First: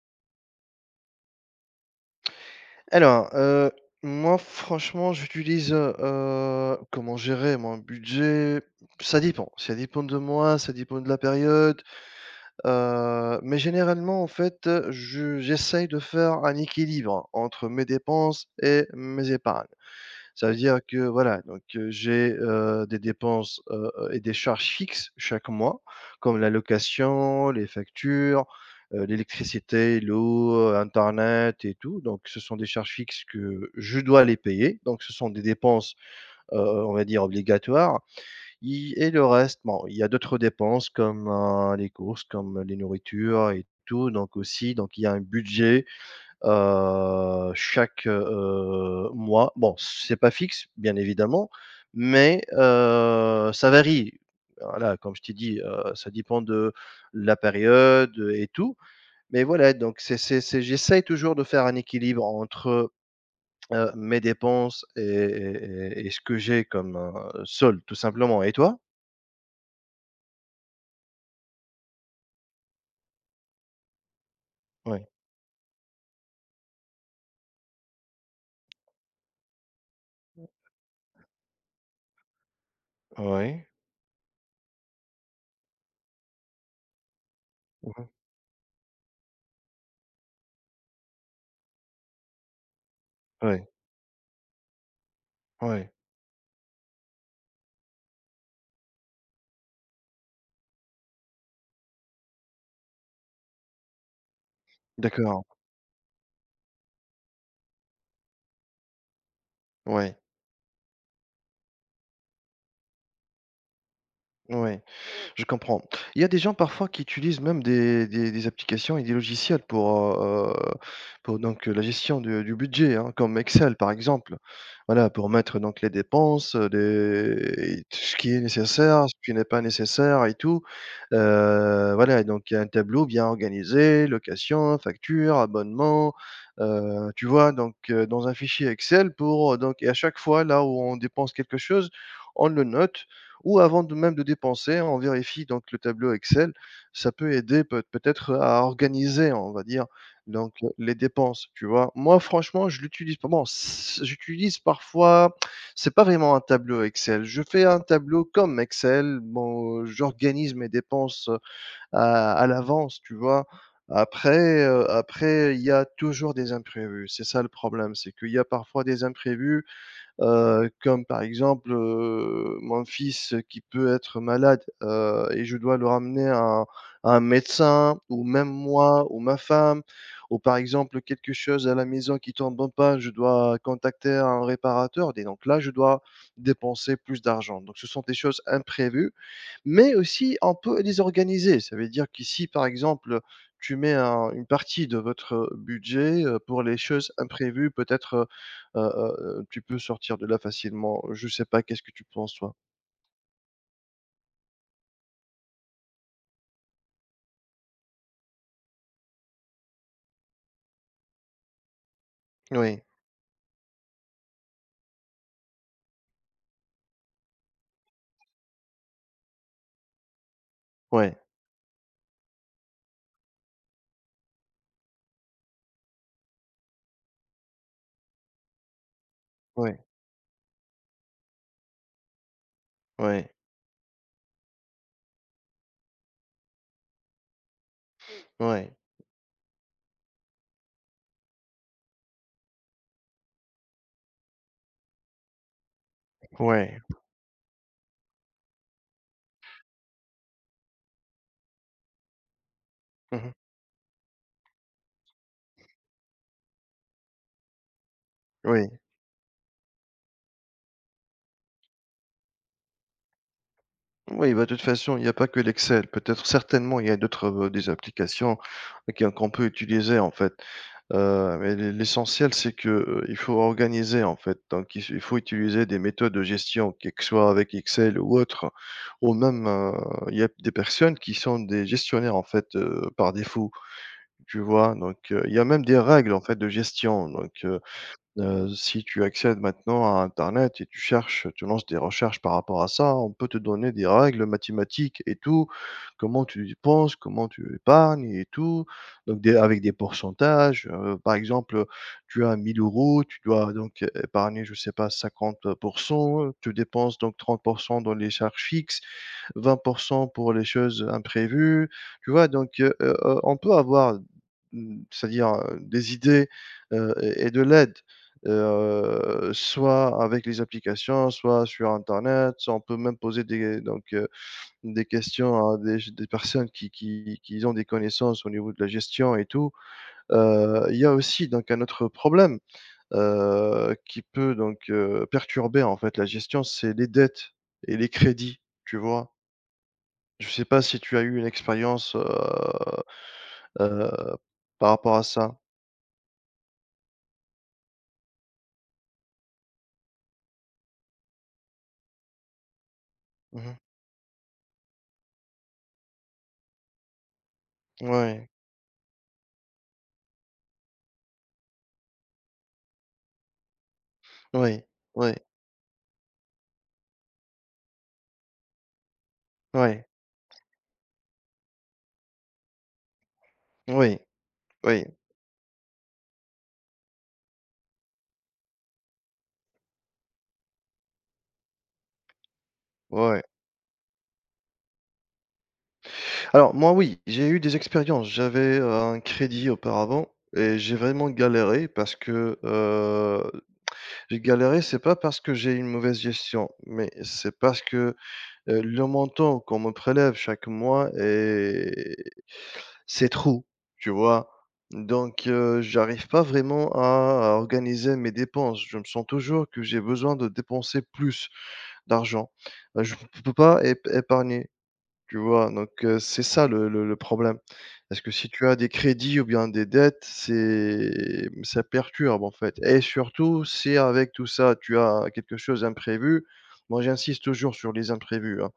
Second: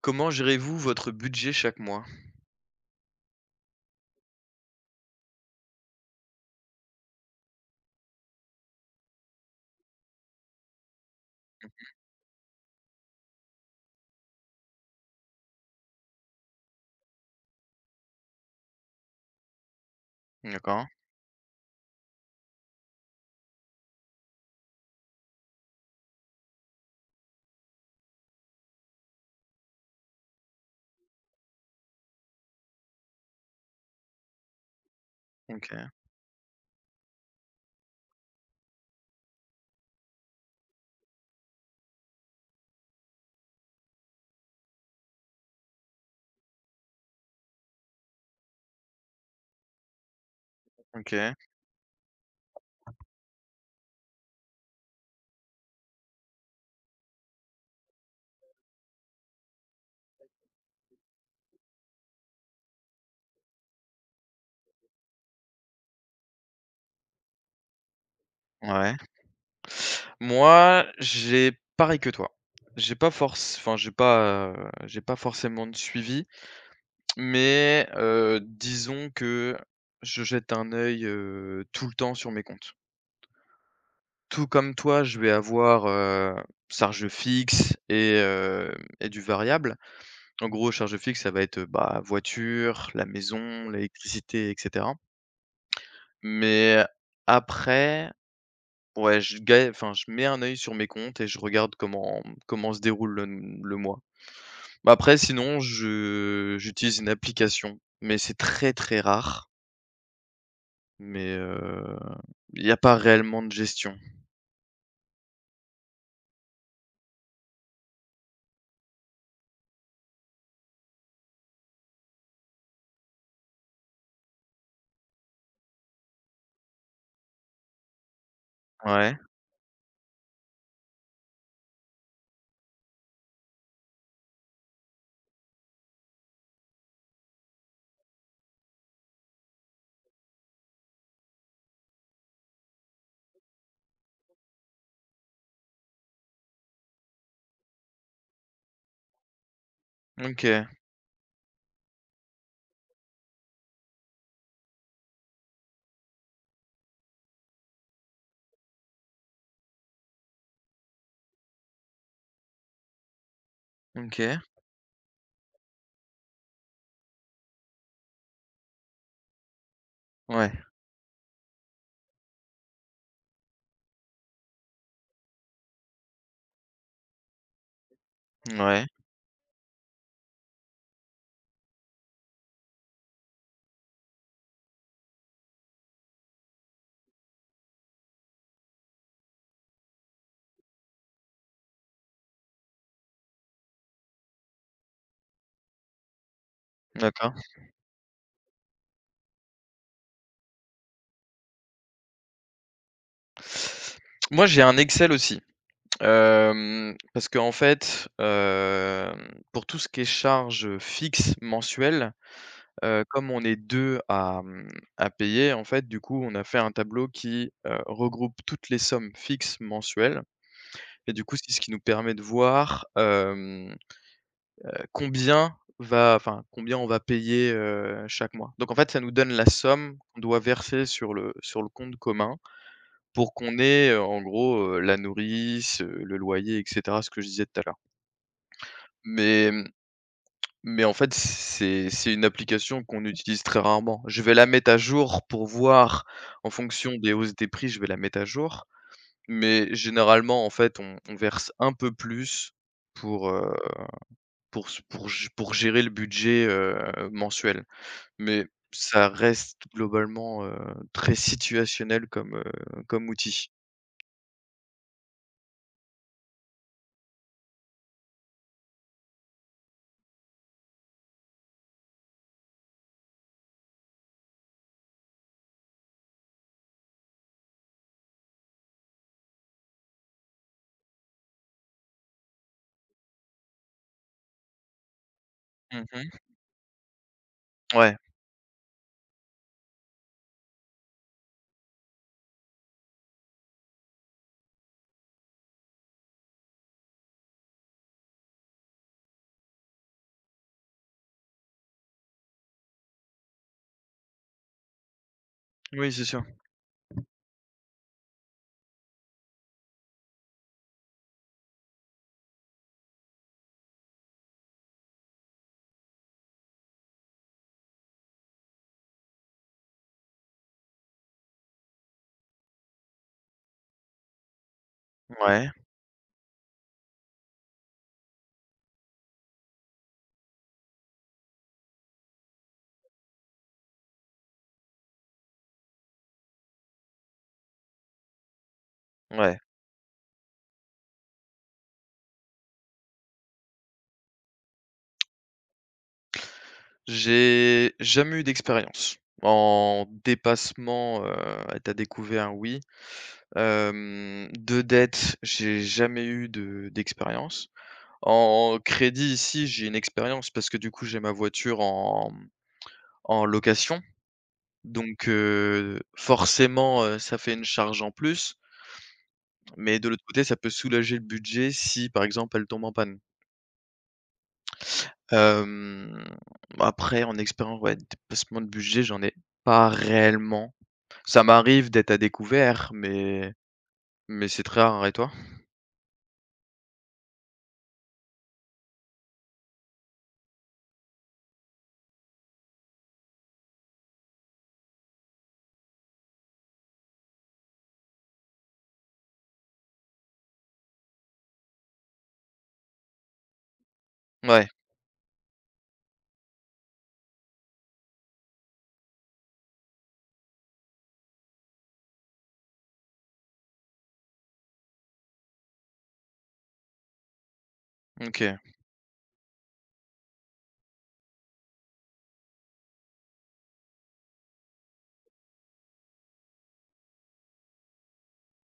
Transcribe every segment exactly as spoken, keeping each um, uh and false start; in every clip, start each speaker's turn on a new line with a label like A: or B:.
A: Comment gérez-vous votre budget chaque mois?
B: Alors, heu, moi franchement j'utilise, heu heu, comment gérer mon budget? Ça dépend, ça dépend de moi, ça dépend de la période, heu, mais généralement en fait, heu, je j'essaye de faire un équilibre entre mes dépenses et mes épargnes. Ça veut dire
A: D'accord,
B: que voilà, donc heu, j'ai, heu, des dépenses, heu heu et des charges fixes chaque mois, comme la location, les factures, heu, l'électricité, l'eau, heu, internet et tout. Donc ce sont des charges fixes que je dois les payer. Donc ce sont des
A: OK,
B: dépenses, heu on va dire obligatoires. I Et le reste, bon, il y a d'autres dépenses comme, heu, les courses, comme les nourritures et tout, donc aussi, donc il y a un budget heu, chaque, heu, mois. Bon, c'est pas fixe, bien
A: OK,
B: évidemment, mais heu, ça varie. Voilà, comme je t'ai dit, heu, ça dépend de la période, et tout. Mais voilà, donc c'est c'est c'est j'essaye toujours de faire un équilibre entre, heu, mes dépenses et et et et ce que j'ai comme, heu, solde, tout simplement. Et toi?
A: ouais. Moi, j'ai pareil que toi. J'ai pas force. Enfin, j'ai pas, heu, j'ai
B: Oui.
A: pas forcément de suivi, mais heu, disons que je jette un œil, heu, tout le temps sur mes comptes.
B: Oui.
A: Tout comme toi, je vais avoir, heu, charges fixes
B: Oui.
A: et heu, et du variable. En gros, charges fixes, ça va être, euh, bah, voiture, la
B: Oui.
A: maison, l'électricité et cetera. Mais après, ouais, je ga enfin, je mets un œil sur mes comptes et je regarde comment comment se déroule le le mois. Bah, après
B: D'accord.
A: sinon je j'utilise une application, mais c'est très, très rare,
B: Oui.
A: mais heu, il y a pas réellement de gestion.
B: Oui. Je comprends. Il y a des gens parfois qui utilisent même des des des applications et des logiciels pour, heu, pour donc la gestion du du budget, hein, comme Excel par exemple. Voilà, pour mettre donc les dépenses, heu, les et ce qui est nécessaire, ce
A: Ouais,
B: qui n'est pas nécessaire et tout. Heu, voilà et donc il y a un tableau bien organisé, location, facture, abonnement, heu, tu vois? Donc heu, dans un fichier Excel pour, heu, donc et à chaque fois là où on dépense quelque chose, on le note ou avant de même de dépenser, on vérifie donc le tableau Excel. Ça peut aider peut peut-être à organiser, on va dire, donc
A: OK,
B: les dépenses, tu vois? Moi, franchement, je l'utilise pas bon, s j'utilise parfois c'est pas vraiment un tableau Excel. Je fais un tableau comme Excel. Bon, j'organise mes dépenses, à à l'avance, tu vois?
A: OK.
B: Après, heu, après il y a toujours des imprévus. C'est ça le problème, c'est qu'il y a parfois des imprévus
A: Ouais,
B: heu, comme par exemple, heu, mon fils qui peut être malade, heu et je dois le ramener à un à un médecin ou même
A: ouais,
B: moi ou ma femme ou par exemple quelque chose à la maison qui tombe en panne, je dois contacter un réparateur, et donc là, je dois dépenser plus d'argent. Donc ce sont des choses imprévues mais aussi on peut les organiser. Ça veut dire qu'ici, par exemple, tu mets un une partie de votre budget, heu, pour les choses
A: d'accord.
B: imprévues, peut-être, heu heu heu, tu peux sortir de là facilement. Je sais pas, qu'est-ce que tu penses toi?
A: Moi, j'ai un Excel aussi, hem, parce qu'en fait, hem, pour tout ce qui est charges, heu, fixes mensuelles.
B: Oui,
A: Heu, comme on est deux à, mmh, à payer, en fait, du coup, on a fait un tableau qui, heu, regroupe toutes les sommes fixes mensuelles,
B: oui,
A: et du coup, c'est ce qui nous permet de voir, hem, heu, combien va enfin, combien on va payer, heu, chaque mois. Donc en fait, ça nous donne la
B: oui,
A: somme qu'on doit verser sur le sur le compte commun
B: oui,
A: pour qu'on ait, heu, en gros, heu, la nourrice, heu, le loyer et cetera, ce que je disais tout à l'heure.
B: oui,
A: Mais mmh, Mais en fait, c'est c'est une application qu'on utilise très rarement. Je vais la mettre à jour pour voir en
B: ouais.
A: fonction des hausses des prix, je vais la mettre à jour. Mais généralement, en fait, on on verse un peu plus pour,
B: Mmh.
A: heu, pour s pour g pour gérer le budget, heu, mensuel. Mais
B: Oui,
A: ça reste globalement, heu, très situationnel comme, heu, comme outil.
B: oui, bah, de toute façon, il n'y a pas que l'Excel. Peut-être certainement, il y a d'autres, heu, des applications, qui qu'on peut utiliser en fait. Heu, mais l'e l'essentiel, c'est que, heu, il faut organiser, en fait, donc il il faut utiliser des méthodes de gestion, que que soit avec Excel ou autre, ou même, heu, il y a des personnes qui sont des gestionnaires, en fait, heu, par défaut, tu vois? Donc, heu, il y a même des règles, en
A: Mmh.
B: fait, de gestion, donc,
A: Ouais.
B: Heu, si tu accèdes maintenant à internet et tu cherches, tu lances des recherches par rapport à ça, on peut te donner des règles mathématiques et tout. Comment tu dépenses, comment tu épargnes et tout. Donc des avec des pourcentages, heu, par exemple, tu as mille euros, tu dois donc épargner, je sais pas cinquante pour
A: Oui, c'est sûr.
B: cent. Tu dépenses donc trente pour cent dans les charges fixes, vingt pour cent pour les choses imprévues, tu vois? Donc, heu heu heu, on peut avoir, mmh, c'est-à-dire, heu, des idées, heu et et de l'aide, heu, soit avec les applications, soit sur internet, soit on peut même poser des donc, heu, des questions
A: Ouais,
B: à des ch des personnes qui qui qui ont des connaissances au niveau de la gestion et tout. Heu, il y a aussi donc un autre problème, heu, qui peut donc, heu, perturber en fait la gestion, c'est les dettes et les crédits, tu vois?
A: ouais.
B: Je sais pas si tu as eu une expérience, heu heu, par rapport à ça?
A: J'ai jamais eu d'expérience. En dépassement, heu, à taux découvert, oui.
B: Mmh mh.
A: Hem, de dette, j'ai jamais eu de d'expérience.
B: Ouais,
A: En crédit, ici j'ai une expérience parce que du coup, j'ai ma voiture en en location.
B: oui,
A: Donc
B: oui,
A: heu, forcément, heu, ça fait une charge en plus, mais
B: oui,
A: de l'autre côté, ça peut soulager le budget si, par exemple, elle tombe en panne.
B: oui, oui,
A: Hem, Après en expérience, ouais, dépassement de budget, j'en ai pas réellement. Ça m'arrive d'être à découvert,
B: ouais.
A: mais mais c'est très rare. Et toi?
B: Alors moi, oui, j'ai eu des expériences. J'avais, heu, un crédit auparavant et j'ai vraiment galéré parce que, heu, j'ai galéré, c'est pas parce que j'ai une mauvaise gestion, mais c'est parce que Heu, le montant qu'on me prélève chaque mois est c'est trop, tu vois?
A: Ouais,
B: Donc heu, j'arrive pas vraiment à à organiser mes dépenses. Je me sens toujours que j'ai besoin de dépenser plus d'argent. Heu, je p peux pas ép épargner, tu vois? Donc heu, c'est ça le le le problème. Parce que si
A: OK.
B: tu as des crédits ou bien des dettes, c'est mmh, ça perturbe, en fait et surtout si avec tout ça, tu as quelque chose d'imprévu. Moi, j'insiste toujours sur les imprévus, hein.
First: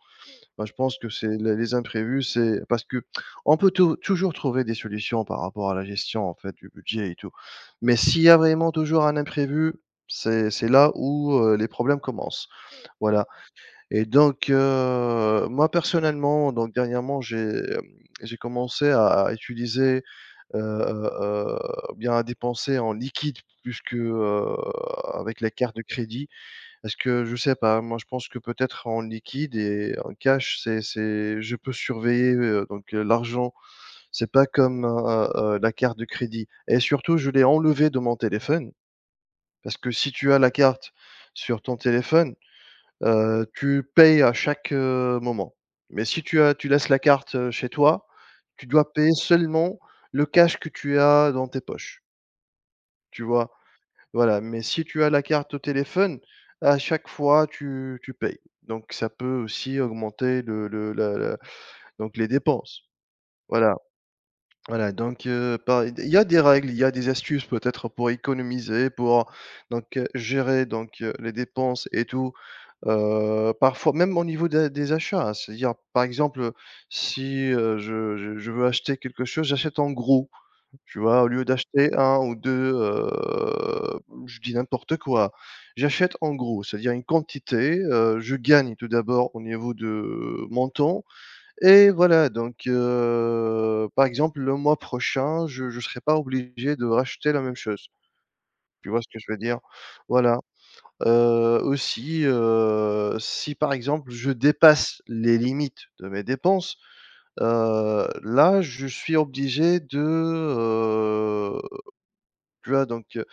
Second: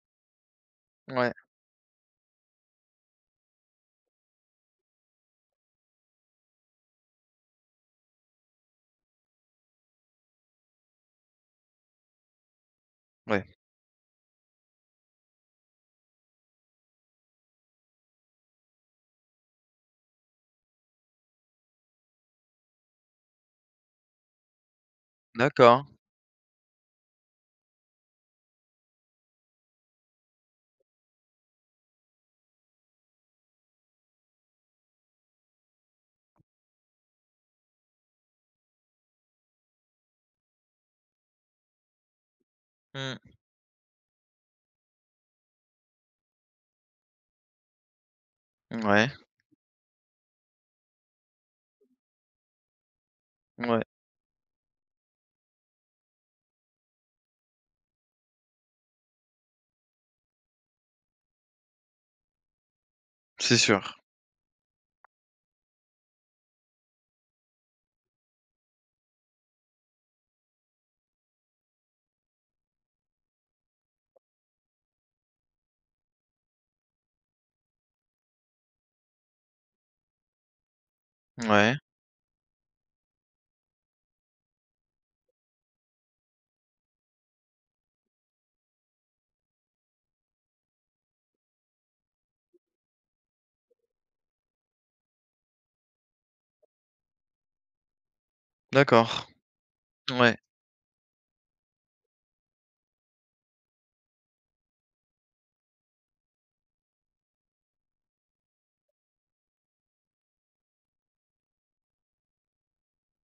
B: Bah, je pense que c'est
A: Ouais,
B: les les imprévus, c'est parce que on peut tou toujours trouver des solutions par rapport à la gestion, en fait, du budget et tout. Mais s'il y a vraiment toujours un imprévu, c'est c'est là où, heu, les problèmes commencent, voilà
A: ouais.
B: et donc heu, moi, personnellement, donc dernièrement, j'ai, hem, j'ai commencé à à utiliser, heu heu heu, bien à dépenser en liquide plus que, heu, avec les cartes de
A: D'accord.
B: crédit. Parce que je sais pas, moi je pense que peut-être en liquide et en cash, c'est c'est je peux surveiller, heu, donc heu, l'argent, c'est pas comme, heu heu, la carte de crédit et surtout je l'ai enlevé de mon téléphone parce que si tu as la carte sur ton téléphone,
A: Mmh.
B: heu, tu payes à chaque, heu, moment. Mais si tu as tu laisses la carte, heu, chez toi, tu dois
A: Ouais,
B: payer seulement le cash que tu as dans tes poches, tu vois?
A: ouais,
B: Voilà, mais si tu as la carte au téléphone, à chaque fois, tu tu payes. Donc ça peut aussi augmenter le le la la donc les dépenses.
A: c'est
B: Voilà,
A: sûr.
B: voilà donc heu, par il y a des règles, il y a des astuces peut-être pour économiser, pour donc heu, gérer donc heu, les dépenses et tout. Heu, parfois même au niveau des des achats, hein, c'est-à-dire, par exemple, si, heu, je je je veux acheter quelque chose, j'achète en gros. Tu vois? Au lieu
A: Ouais,
B: d'acheter un ou deux, heu, je dis n'importe quoi, j'achète en gros, c'est-à-dire une quantité, heu, je gagne tout d'abord au niveau de mon temps et voilà donc heu, par exemple le mois prochain, je ne serai pas obligé de racheter la même chose. Tu vois ce que
A: d'accord.
B: je veux dire?
A: Ouais,
B: Voilà, heu, aussi, heu, si par exemple je dépasse les limites de mes dépenses, heu, là je suis obligé de, euh, tu vois? Donc, heu,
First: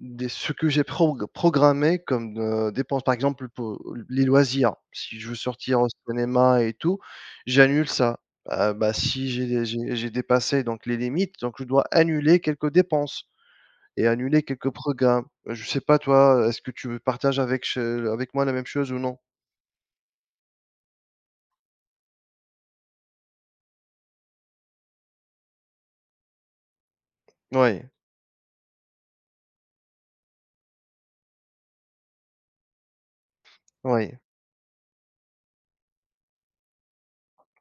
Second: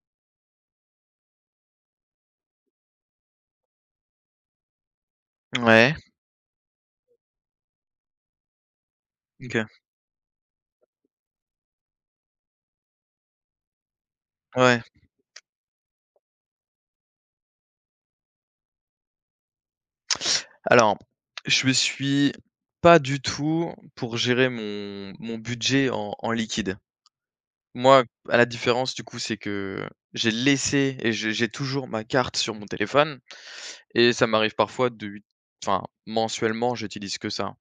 B: des ce que j'ai prog programmé comme, heu, dépenses, par exemple pour les loisirs, si je veux sortir au
A: ouais,
B: cinéma et tout, j'annule ça. Heu, bah, si j'ai dé
A: OK,
B: j'ai j'ai dépassé donc les limites, donc je dois annuler quelques dépenses et annuler quelques
A: ouais.
B: programmes. Euh, Je sais pas toi, est-ce que tu partages avec che avec moi la même chose ou non?
A: Alors, je me suis pas du tout pour gérer mon mon budget en en liquide.
B: Oui,
A: Moi, à la différence, du coup, c'est que j'ai laissé, et j'ai j'ai toujours ma carte sur mon téléphone.
B: oui,
A: Et ça m'arrive parfois de, enfin, mensuellement, j'utilise que ça.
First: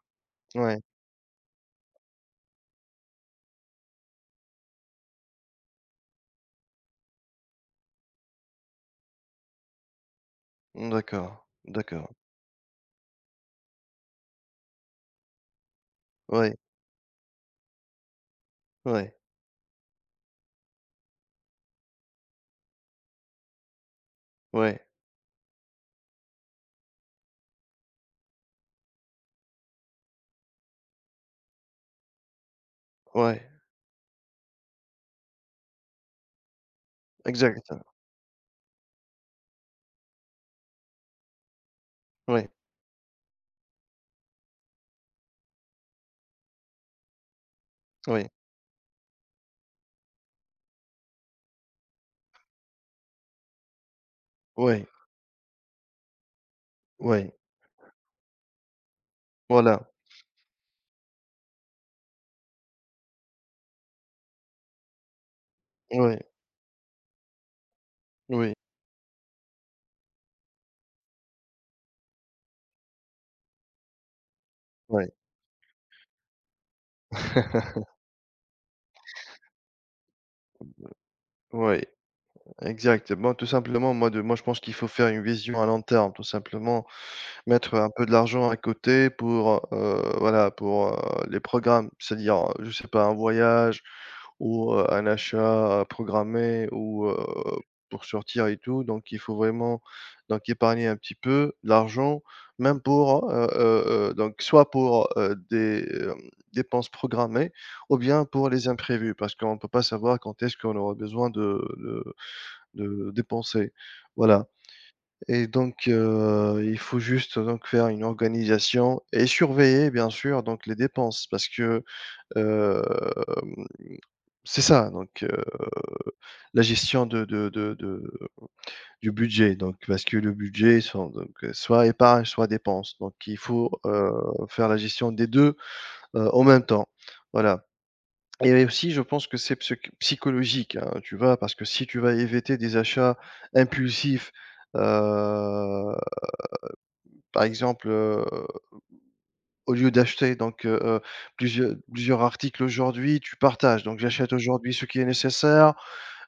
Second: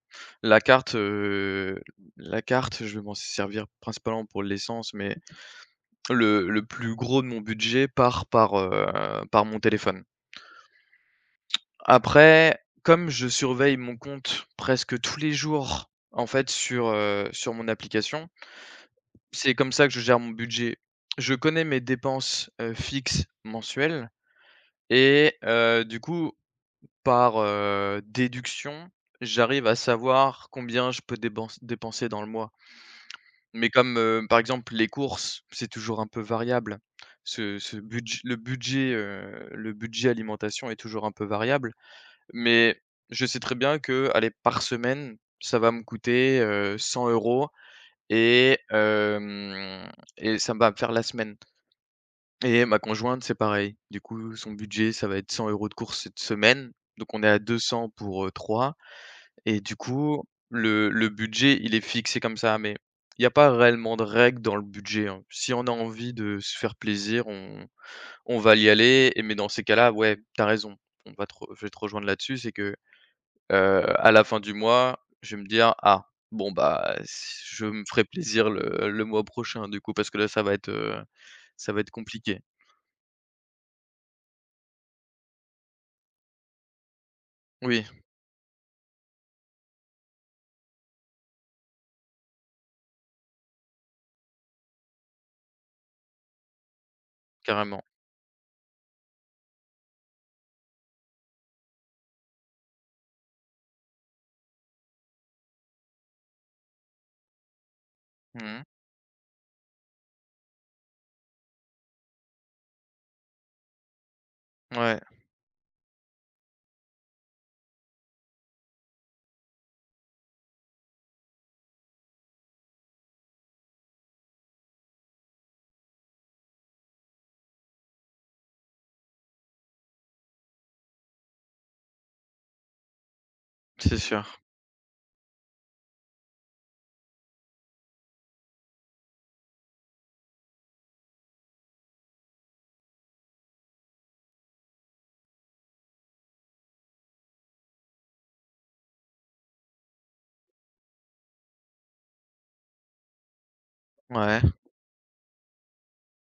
A: La
B: oui.
A: carte, heu, la carte, je vais m'en servir principalement pour l'essence, mais le le plus gros de mon budget part par, heu, par mon téléphone.
B: D'accord, d'accord.
A: Après, comme je surveille mon compte presque tous les jours, en fait,
B: Oui,
A: sur, heu, sur mon application,
B: oui,
A: c'est comme ça que je gère mon budget. Je connais mes dépenses, heu, fixes mensuelles,
B: oui,
A: et heu, du coup, par, heu, déduction, j'arrive à savoir combien je peux dépense dépenser dans le mois.
B: oui.
A: Mais comme, heu, par exemple, les courses, c'est toujours un peu variable. Ce
B: Exact.
A: ce budg le budget, heu, le budget alimentation est toujours un peu variable.
B: Oui,
A: Mais je sais très bien que, allez, par semaine, ça va me coûter, heu, cent euros,
B: oui,
A: et hem et ça va me faire la semaine. Et ma conjointe, c'est pareil. Du coup, son
B: oui,
A: budget, ça va être cent euros de courses cette semaine. Donc on est
B: oui.
A: à deux cents pour, trois. Et du
B: Voilà,
A: coup, le le budget, il est fixé comme ça, mais il n'y a pas réellement de règles dans le budget, hein. Si on a envie
B: oui.
A: de se faire plaisir, on on
B: Oui,
A: va y aller, et mais dans ces cas-là, ouais, t'as raison. On va te re Je vais te rejoindre là-dessus, c'est que, heu, à la fin du mois,
B: oui,
A: je vais me dire: «Ah, bon, bah, s je me ferai plaisir le le mois prochain, du coup, parce que là, ça va être, heu, ça va
B: ouais,
A: être compliqué».
B: exactement. Tout simplement, moi de moi, je pense qu'il faut faire une vision à long terme, tout simplement. Mettre
A: Oui,
B: un peu de l'argent à côté pour, heu, voilà, pour, heu, les programmes, c'est-à-dire, heu, je sais pas, un voyage ou, heu, un achat programmé ou, heu,
A: carrément.
B: pour sortir et tout. Donc il faut vraiment donc épargner un petit peu l'argent, même pour, heu heu heu, donc soit pour, heu, des, hem, dépenses programmées ou bien pour
A: Mmh.
B: les imprévus, parce qu'on peut pas savoir quand est-ce qu'on aura besoin de de de dépenser. Voilà.
A: Ouais,
B: Et donc, heu, il faut juste donc faire une organisation et surveiller bien sûr donc les dépenses parce que, hem, c'est ça donc, heu, la gestion de de de de du budget donc parce que le budget sont donc, heu, soit épargne, soit dépenses donc il faut,
A: c'est
B: heu,
A: sûr.
B: faire la gestion des deux heu, en même temps. Voilà et aussi je pense que c'est psy psychologique, hein, tu vois? Parce que si tu vas éviter des achats impulsifs, heu, par exemple, au lieu d'acheter donc heu plusieurs plusieurs articles aujourd'hui, tu partages. Donc j'achète
A: Ouais,
B: aujourd'hui ce qui est nécessaire,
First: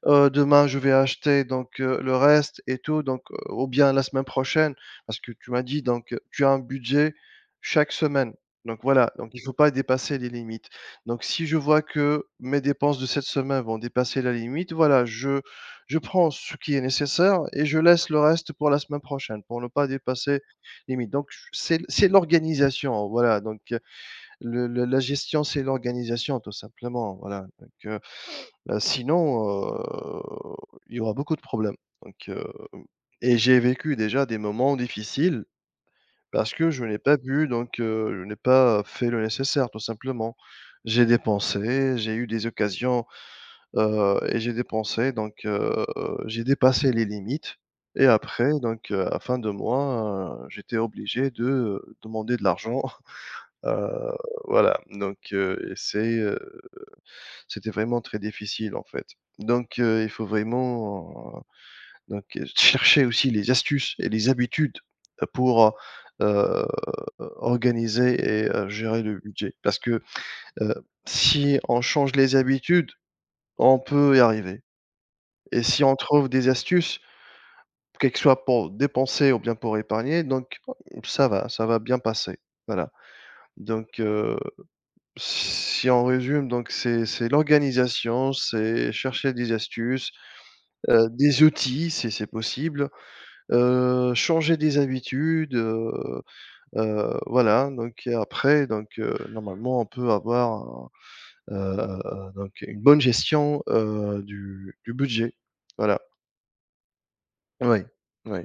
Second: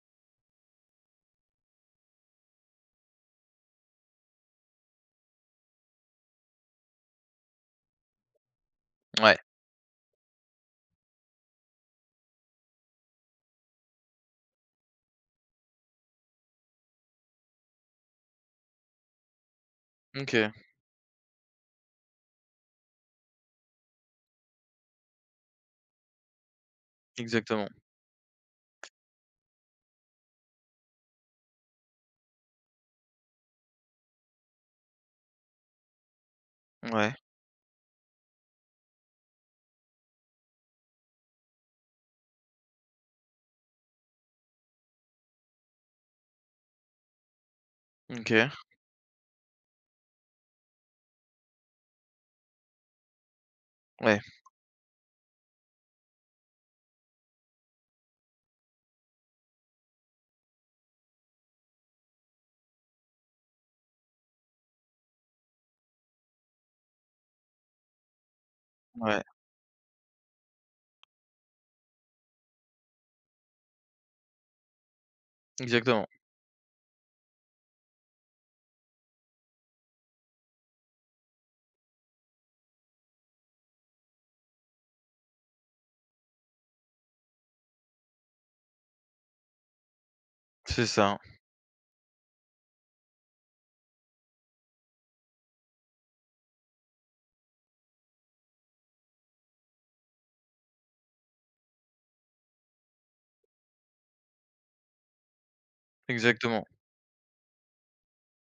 B: heu, demain je vais acheter donc, heu, le reste et tout donc, heu, ou bien la semaine prochaine parce que tu m'as dit donc, heu, tu as un budget chaque semaine. Donc voilà, donc
A: ouais.
B: il ne faut pas dépasser les limites. Donc si je vois que mes dépenses de cette semaine vont dépasser la limite, voilà, je je prends ce qui est nécessaire et je laisse le reste pour la semaine prochaine pour ne pas dépasser
A: OK,
B: les limites. Donc c'est c'est l'organisation, voilà donc, heu, le le la gestion, c'est l'organisation tout simplement, voilà donc,
A: exactement.
B: heu Heu, sinon, heu, il y aura beaucoup de problèmes. Donc heu et j'ai vécu déjà des moments difficiles parce que je n'ai
A: Ouais.
B: pas bu, donc heu, je n'ai pas fait le nécessaire, tout simplement. J'ai dépensé, j'ai eu des occasions, heu et j'ai dépensé, donc heu, j'ai dépassé les limites et
A: OK.
B: après, donc heu, à la fin de mois, heu, j'étais obligé de, heu, demander de l'argent. Heu,
A: Ouais,
B: voilà, donc heu et c'est, heu c'était vraiment très difficile, en fait. Donc heu, il faut vraiment, heu, donc heu, chercher aussi les astuces et les habitudes pour, heu organiser et heu, gérer le
A: ouais.
B: budget. Parce que, heu, si on change les habitudes, on peut y arriver et si on
A: Exactement,
B: trouve des astuces, que que soit pour dépenser ou bien pour épargner, donc ça va, ça va bien passer. Voilà. Donc heu, si on résume, donc c'est c'est l'organisation, c'est chercher des astuces.
A: c'est
B: Heu,
A: ça,
B: des outils, c'est c'est possible, heu, changer des habitudes, heu heu, voilà donc et après donc heu, normalement on peut avoir un, donc une bonne gestion, heu, du du budget. Voilà,
A: exactement.
B: oui, oui.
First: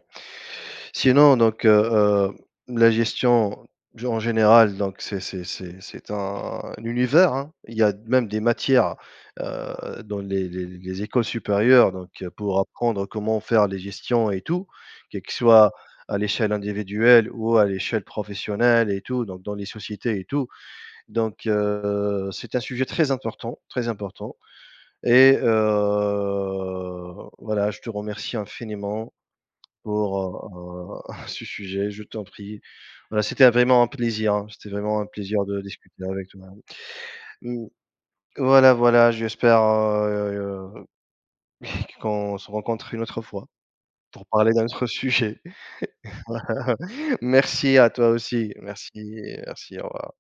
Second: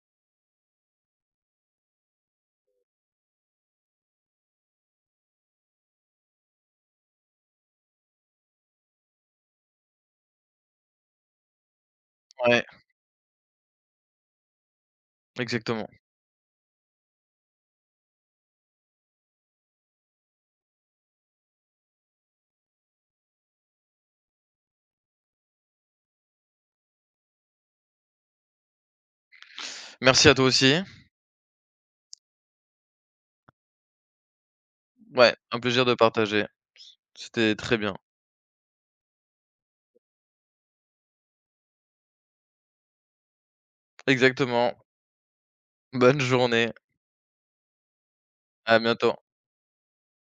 B: Sinon, donc, heu heu, la gestion g en général, donc c'est c'est c'est c'est un un univers, hein. Il y a même des matières, heu, dans les les les écoles supérieures, donc heu, pour
A: Ouais,
B: apprendre comment faire les gestions et tout, que ce soit
A: exactement.
B: à l'échelle individuelle ou à l'échelle professionnelle et tout, donc dans les sociétés et tout. Donc heu, c'est un sujet très important, très important et heu, voilà, je te remercie infiniment.
A: Merci à toi aussi.
B: Pour, heu ce sujet, je t'en prie. Voilà, c'était vraiment un plaisir, hein, c'était vraiment un
A: Ouais,
B: plaisir de
A: un plaisir de
B: discuter avec toi.
A: partager. C'était
B: Mmh,
A: très bien.
B: voilà, voilà, j'espère, heu heu, qu'on se rencontre une autre fois pour parler d'un
A: Exactement.
B: autre sujet.
A: Bonne journée.
B: Merci à toi aussi.
A: À bientôt.
B: Merci, merci, au revoir.